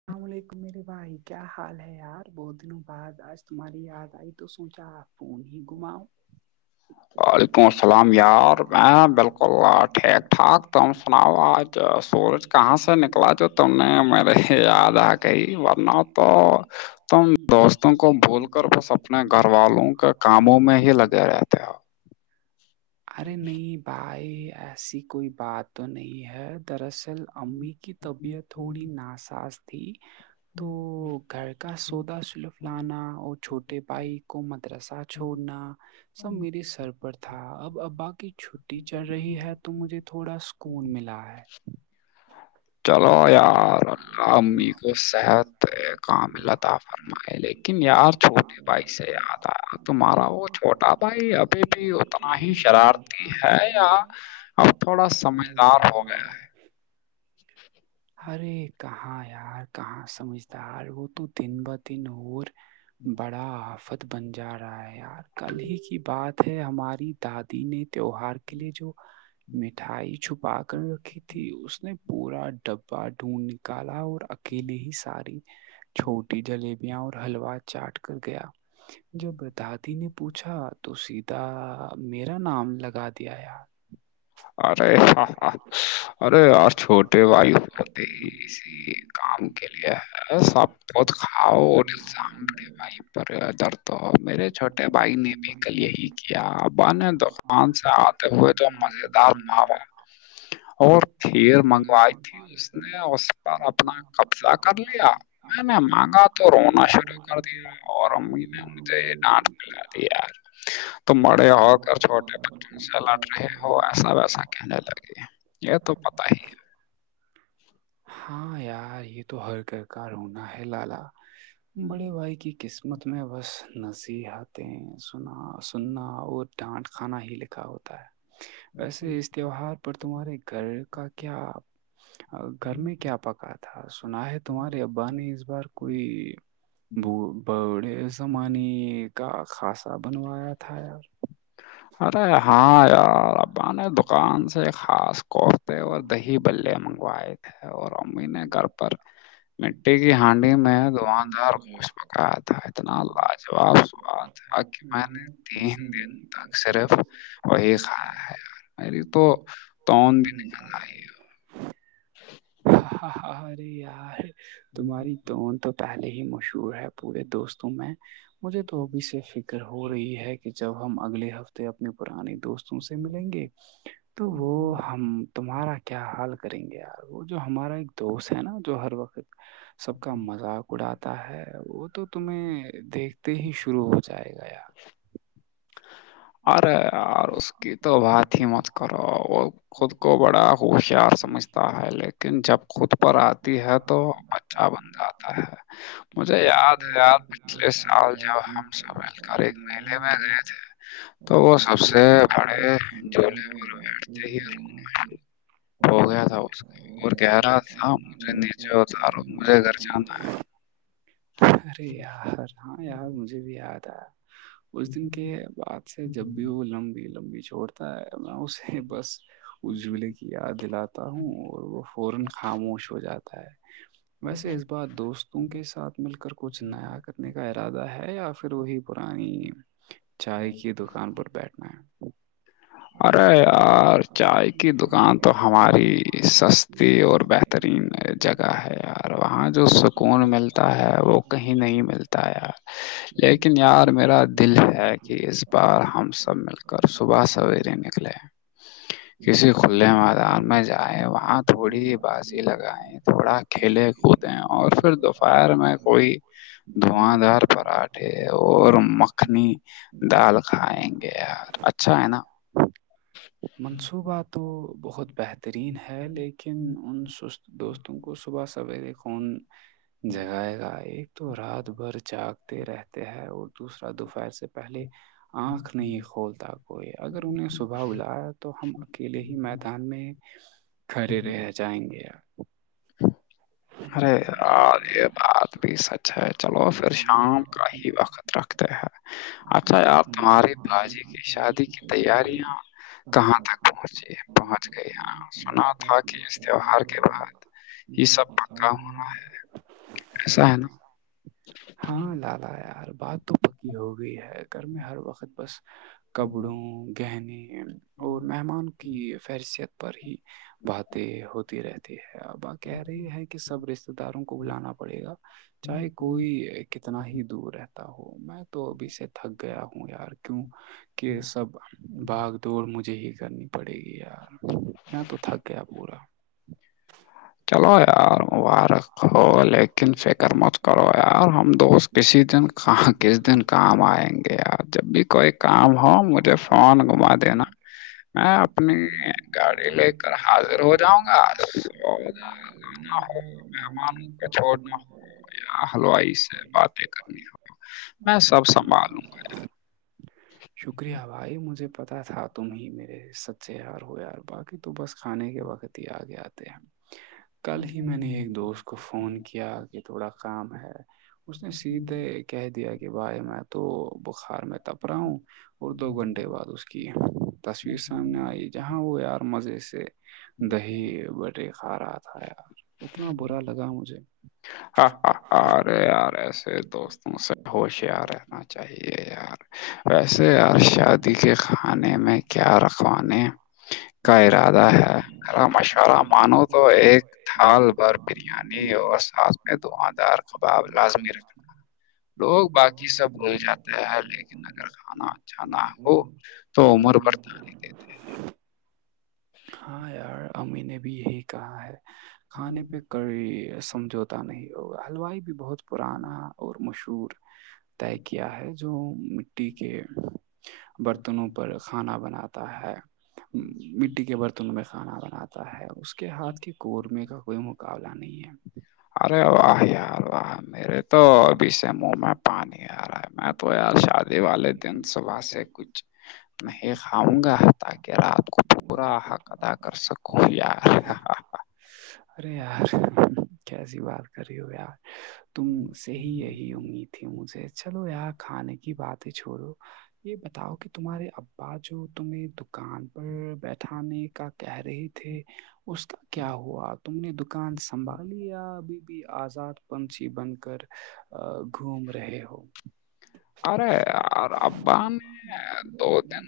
السلام علیکم میرے بھائی کیا حال ہے یار بہت دنوں بعد آج تمہاری یاد آئی تو سوچا آپ پون ہی گھماؤ وعلیکم السلام یار میں بالکل ٹھیک ٹھاک تم اپناؤ آج سورج کہاں سے نکلا جو تم نے میرے یاد آ کہئی ورنہ تو تم دوستوں کو بول کر وہ سب اپنے گھر والوں کے کاموں میں ہی لگے رہتے ہو ارے نہیں بھائی ایسی کوئی بات تو نہیں ہے دراصل امی کی طبیعت تھوڑی ناساس تھی تو گھر کا سودا سلف لانا اور چھوٹے بھائی کو مدرسہ چھوڑنا سب میرے سر پر تھا اب ابا کی چھٹی چل رہی ہے تو مجھے تھوڑا سکون ملا ہے چلو یار اللہ امی کو صحت کام اللہطاف فم لیکن یار چھوٹے بھائی سے یاد آیا تمہارا وہ چھوٹا بھائی ابھی بھی ہوتا ہی شرارتی ہے یا اب تھوڑا سمجدار ہو گیا ہے [inaudible] ہرے کہاں یار کہاں سمجھدار وہ تو دن بہ دن اور بڑا آفت بن جا رہا ہے یار کل ہی کی بات ہے ہماری دادی نے تیوہار کے لیے جو مٹھائی پاکن رکھی تھی اس نے پورا ڈبا ڈھونڈ نکالا اور اکیلے ہی ساری چھوٹی جلیبی اور حلوا چاٹ کر گیا جب دادی نے پوچھا تو سھدا میرا نام لگا دیا ارے ارے آ چھوٹی وی ہوتے ہیی کام کے لیے ہے س آپ بہت [unintelligible] یار کاؤزامے بھائی پر در تو ہو میرے چھوٹے بھائی نے بھی کل یہی کیا [unintelligible] کیابان دکان سے آتے ہوئے تو مز [inaudible] میں تھا کھیر انے منگوائی تھی اس نے اس کا پر اپنا کپہ کرنا ڈاتتا [unintelligible] مہنگا تو رونا شروع کر دیا اور اورم امی مہینے مجھے یہ ڈانٹ نام ملا دی یار تو مڑے ہو کر چھوٹے بچوں سے لڑ رہے ہو پیسا ویسا کہنے لگے یہ تو پتا ہی ہے [unintelligible] ہاں یار یہ تو ہر گھر کا رونا ہے لالا بڑے بھائی کی قسمت میں بس نصیحاتیں سنا سننا اور ڈانٹ کھانا ہی لکھا ہوتا ہے ویسے اس تہوار پر تمہارے گھر کا کیا گھر میں کیا پکا تھا سنا ہے تمہارے ابا نے اس بار کوئی بڑے زمانے کا خاصا بنوایا تھا یار [inaudible] ارے ہاں یار ابان دکان سے خاص کوورتے اور [unintelligible] دہی بلے منگوائے تھے اور امی نے گھر پر مٹی کی ہانڈی میں دواں دار گوشت پکایا تھا اتنا لاجواب سواد [unintelligible] آکے متی ت صرف وہی کھایا ہےی میری تو توون بھی نکل رہا یار ج [unintelligible] ارے یار تمہاری توون تو پہلے ہی مشہور ہے پورے دوستوں میں مجھے تو اب سے فکر کر ہو رہی ہے کہ جب ہم اگلے ہفتے اپنے پرانے دوستوں سے ملیں گے تو وہ ہم تمہارا کیا حال کریں گے یار وہ جو ہمارا ایک تو اس ہے نا جو ہر وقت سب کا مذاق اڑاتا ہے وہ تو تمہیں دیکھتے ہی شروع ہو جائے گا ارے یار اس کی تو بات ہی مت کرو وہ خود کو بڑا ہوشیار سمجھ ہوتا ہے لیکن جب خود پر آتی ہے تو بچہ بن یار جاتا ہے [unintelligible] مجھے یاد ہے ار پچھلے سال جب ہم سب مل کر ایک میلے میں گئے تھے تو وہ سب س سے بڑے سر جو کڈا لیتے ہی لگ [unintelligible] ہو گیا تھا اس وہک کا اور کہہ رہا تھا ہوتا مجھے نیچے اتارو مجھے [unintelligible] گھر جانا ہے [inaudible] ارے یار ہاں یار مجھے بھی یاد آ اس دن کے بعد [unintelligible] جب بھی وہ لمبی لمبی چھوڑتا ہے میں اسے بس اس جملے کی یاد دلاتا وں اور وہ فوراخاموش ہو جاتا ہے ویسے اس بات دوستوں کے ساتھ مل کر کچھ نیا کرنے کا ارادہ ہے یا پھر وہی پرانی چاہ کی دکان پر بیٹھنا ہے ارے یار چائے کی دکان تو ہماری سستی اور بہتر ترین جگہ ہے یار وہاں جو سکون ملتا ہے وہ کہیں نہیں ملتا یار لیکن یار میرا دل ہے کہ اس بار ہم سب مل کر صبح سویر نکلے [unintelligible] کسی کھے میدان میں جائیں وہاں تھوڑی ہے بازی لگائےیں تھوڑا کھیلے کوتے ہیں اور پھر دوپہر میں کوئی دھاں دار پراٹ [unintelligible] اور مکھنی دال کھائیں گے یار اچھا ہے نا منصوبہ تو بہت بہترین ہے لیکن ان سست دوستوں کو صبح سویرے کون جگائے گا ایک تو رات بھر جاگتے رہتے ہیں اور دوسرا دوپہر سے پہلے آنکھ نہیں کھولتا ہو اگر انہیں صبح الایا تو ہم اکیلے ہی میدان میں کھڑے رہ جائیں گے آپ ارے یار یہ بات بھی سچ ہے چلو پھر شام کا ہی وقت رکھتے ہیں اچھا یار تمہاراری باجی کی شادی کی تیاریاں کہاں تک پہنچی پہنچ گئی ہاں سنا تھا کہ اس [unintelligible] [unintelligible] کام ہونا ہے ایسا ہے نا تالا یار بات تو پکی ہو گئی ہے گھر میں ہر وقت بس نا کپڑوں گہنے اور مہمان کی فہرثیت پر ہی باتیں ہوتی رہتی ہے اب آ کہہ رہی ہیں کہ سب رشتے دار کو بلانا پڑے گا چاہے کوئی کتنا ہی دور رہتا ہو میں تو ابھی سے تھک گیا ہوں یار کیوں کہ سب بھاگ دوڑ مجھے ہی کرنی پڑے گی یار میں تو تھک گیا پورا چلو یار مبارک ہو لیکن فکر مت کرو یار ہم دوست کسی دن کہاں کس دن دوسری کام آئیں گے پ جب بھی کوئی کام ہو مجھے فان گھما مال دینا جمع کر میں اپنی گاڑی لے کر حاضر ہو جاؤں گا انا ہو مہمانوں کو پر چھوڑنا پڑنا ہو یا حلوائی سے باتیں کرنی میں سب سنبھال شکریہ بھائی مجھے پتا تھا تم ہی میرے سچ سے یار ہو یار باقی تو بس کھانے کے وقت ہی آگے آتے ہیں ہم [unintelligible] کل ہی میں نے ایک دوست کو فون کیا کہ تھوڑا کام ہے اس نے سیدھے کہہ دیا کہ بھائی میں تو بخار میں تپ رہا ہوں اور دو گھنٹے بعد اس کی تصویر سامنے آئی جہاں وہ یار مزے سے دہی ب ے کھا رہا تھا یار اتنا برا لگا مجھے ہاں ہاں ارے یار ایسے دوستوں سے ہوش یار رہنا چاہیے یار ویسے ار شادی کے کھانے میں کیا رکھوانے کا ارادہ ہے ا مشورہ مانو تو ایک تھال اور بریانی اور سس دعاں دار کباب لازمی رکھنا تو لوگ باقی سب بھول جاتے ہے لیکن اگر کھانا اھانا ہو تو عمر بڑھتا ہے ہاں یار امی نے بھی یہی کہا ہے کھانے پہ دیتے کی سمجھو پت نہیں ہوگا ہلوائی بھی بہت پرانا اور مشہور طے کیا ہے جو مٹی کے برتنوں پر کھانا بناتا ہے مٹی کے برتنوں میں کھانا بناتا ہے اس کے اس کے ہاتھ کے قورمے ہیں۔ کا کوئی مقابلہ نہیں ہے ارے واہ یار واہ میررے تو اور ابھی سے اسے منہ میں پانی نہیں آ رہا ہے م تو یار شادی والے دن صبح سے کچھ نہیں کھاؤں گا تاکہ رات کو پورا حق کدا کر سکوں یار ارے یار کیسی بات کر رہی ہو یار تم سے ہی یہی امید تھی مجھے چلو ار کھانے کی باتیں چھوڑو یہ بتاؤ کہ تمہارے ابا جو تمہیں دکان پر بیٹھانے کا کہہ رہے تھے اس کا کیا ہوا تم نے دکان سنبھال لیا ابھی آزاد پنچھی بن کر گھوم رہے ہو ارے اور ابب دو دن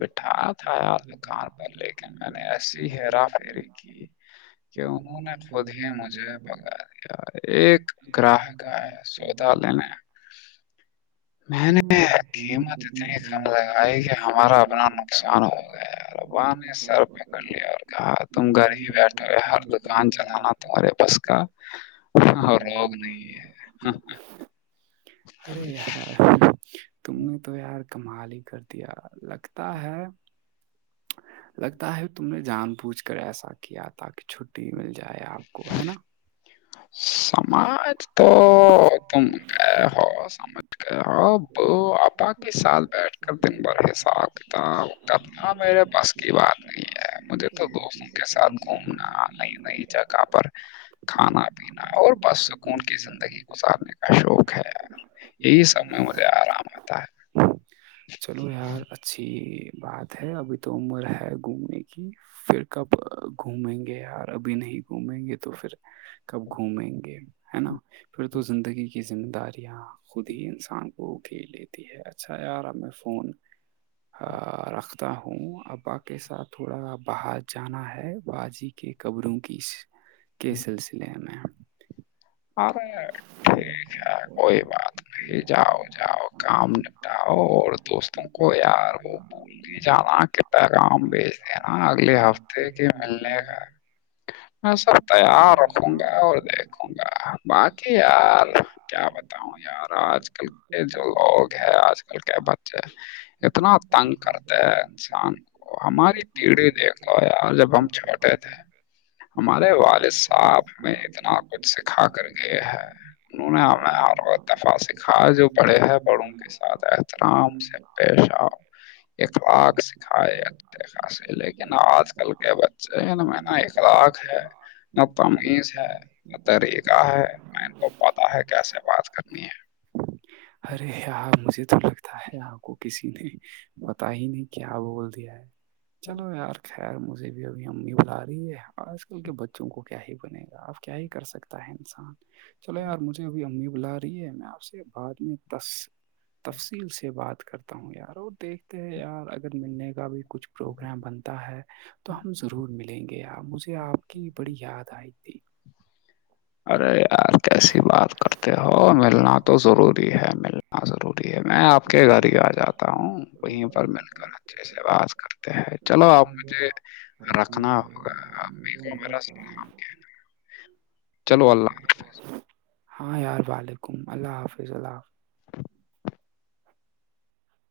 بٹھایا تھا یار میں کار پہ لے کے میں نے ایسی ہے را فری نا خھجے ہی مج مجھے بے بغیر ایک گراہک آئے پودا سودا لینے میں ہ قیمت تتما اتنی گ کم آ لگائی کہ ہمارا اپنا نقصان ہو گیا اور ابا نے اناپ خرا سر پک پکڑ ل لیا اور کہا تم گھر ہی ر بیٹھے ہوئے ج ہر دکان خانتا منا چلانا مارا تمہارے بس سبت ہے کا اور لوگ [unintelligible] ارے یار تم نے تو یار کمال ہی کر دیا لگتا ہے لگتا ہے تم نے جان بوچھ کر ایسا کیا تھا کہ کہ چھٹی مل جائے آپ کو ہے نا سماج تو تم کہ ہو سمج گ ہو ب آب کے ساتھ بیٹھ کر دن بھرسابتا ہ میرے پاس کی بات نہیں ہے مجھے تو دوستوں کے ساتھ گھومنا نئی نئی جگہ پر کھانا اور بس سکون کی زندگی گزارنے کا شوق ہے یہی سب میں مجھے نا آرام آتا ہے چلو یار اچھی بات ہے ابھی تو عمر ہے گھومنے کی پھر کب گھومیں گے یار ابھی نہیں گھومیں گے تو پھر کب گھومیں گے ہے نا پھر تو زندگی کی ذمہ داریاں خود ہی انسان کوکھیل لیتی ہے اچھا یار ہمیں فون رکھتا ہوں ابا کے ساتھ تھوڑا باہر جانا ہے بازی کی قبروں کی کے سلسلے میں آ رہے ٹھیک ہے ٹھ کوئی بات نہیں جاؤ جاؤ کام نپٹاؤ اور دوستوں یاد کو یار وہ بھول نہیں جانا کہ گؤ کہ ملنے گ میں سب تیار روں گا اور دیکھ ہ باقی یار کیا بتاؤ یار آج کل کے جو لوگ ہے آج کل کیا ب اتنا تنگ کرتے ہے انسان ہماری یڑھی دیکھ لو یار جب ہم چھوٹے تھے ہمارے والد صاحب ہمیں اتنا کچھ سکھا خ کر گئے ہیں گانے انہوں نے ہمیں اور دفع سکھا ہے جو بڑے ہیں بڑوں کے ساتھ احترام سے پیش آؤ اخلاق سکھائے خاص لیکن آج کل کے بچے میں نا اخلاق ہے نہ تمیز ہے نہ طریقہ ہے میں ان کو پتاہ ہے کیسے بات کرنی ہے ارے یار مجھے تو لگتا ہے آپ کو کسی نے پتا ہی نہیں کیا بول دیا ہے چلو یار خیر مجھے بھی ابھی امی بلا رہی ہے آج کل کے بچوں کو کیا ہی بنے گا آپ کیا ہی کر سکتا ہے انسان چلو یار مجھے ابھی امی بلا رہی ہے میں آپ سے بعد میں تفصیل سے بات کرتے تا ہوں یار وہ دیکھتے یار اگر ملنے کا بھی کچھ پروگرام بنتا ہے تو ہم ضرور ملیں گے پ مجھے آپ کی بڑی یاد آئی تھی ارے یار کیسی بات کرتے ہو ملنا تو ضروری ہے مل ہاں ضروری ہے میں آپ کے گھر ہی آ جاتا ہوں وہیں پر مل کر اچھے سے باز کر چلو آپ مجھے رکھنا ہوگا آپ میک مجھے میرا وغیرہ سلام ہاں یار وعلیکم اللہ حافظ اللام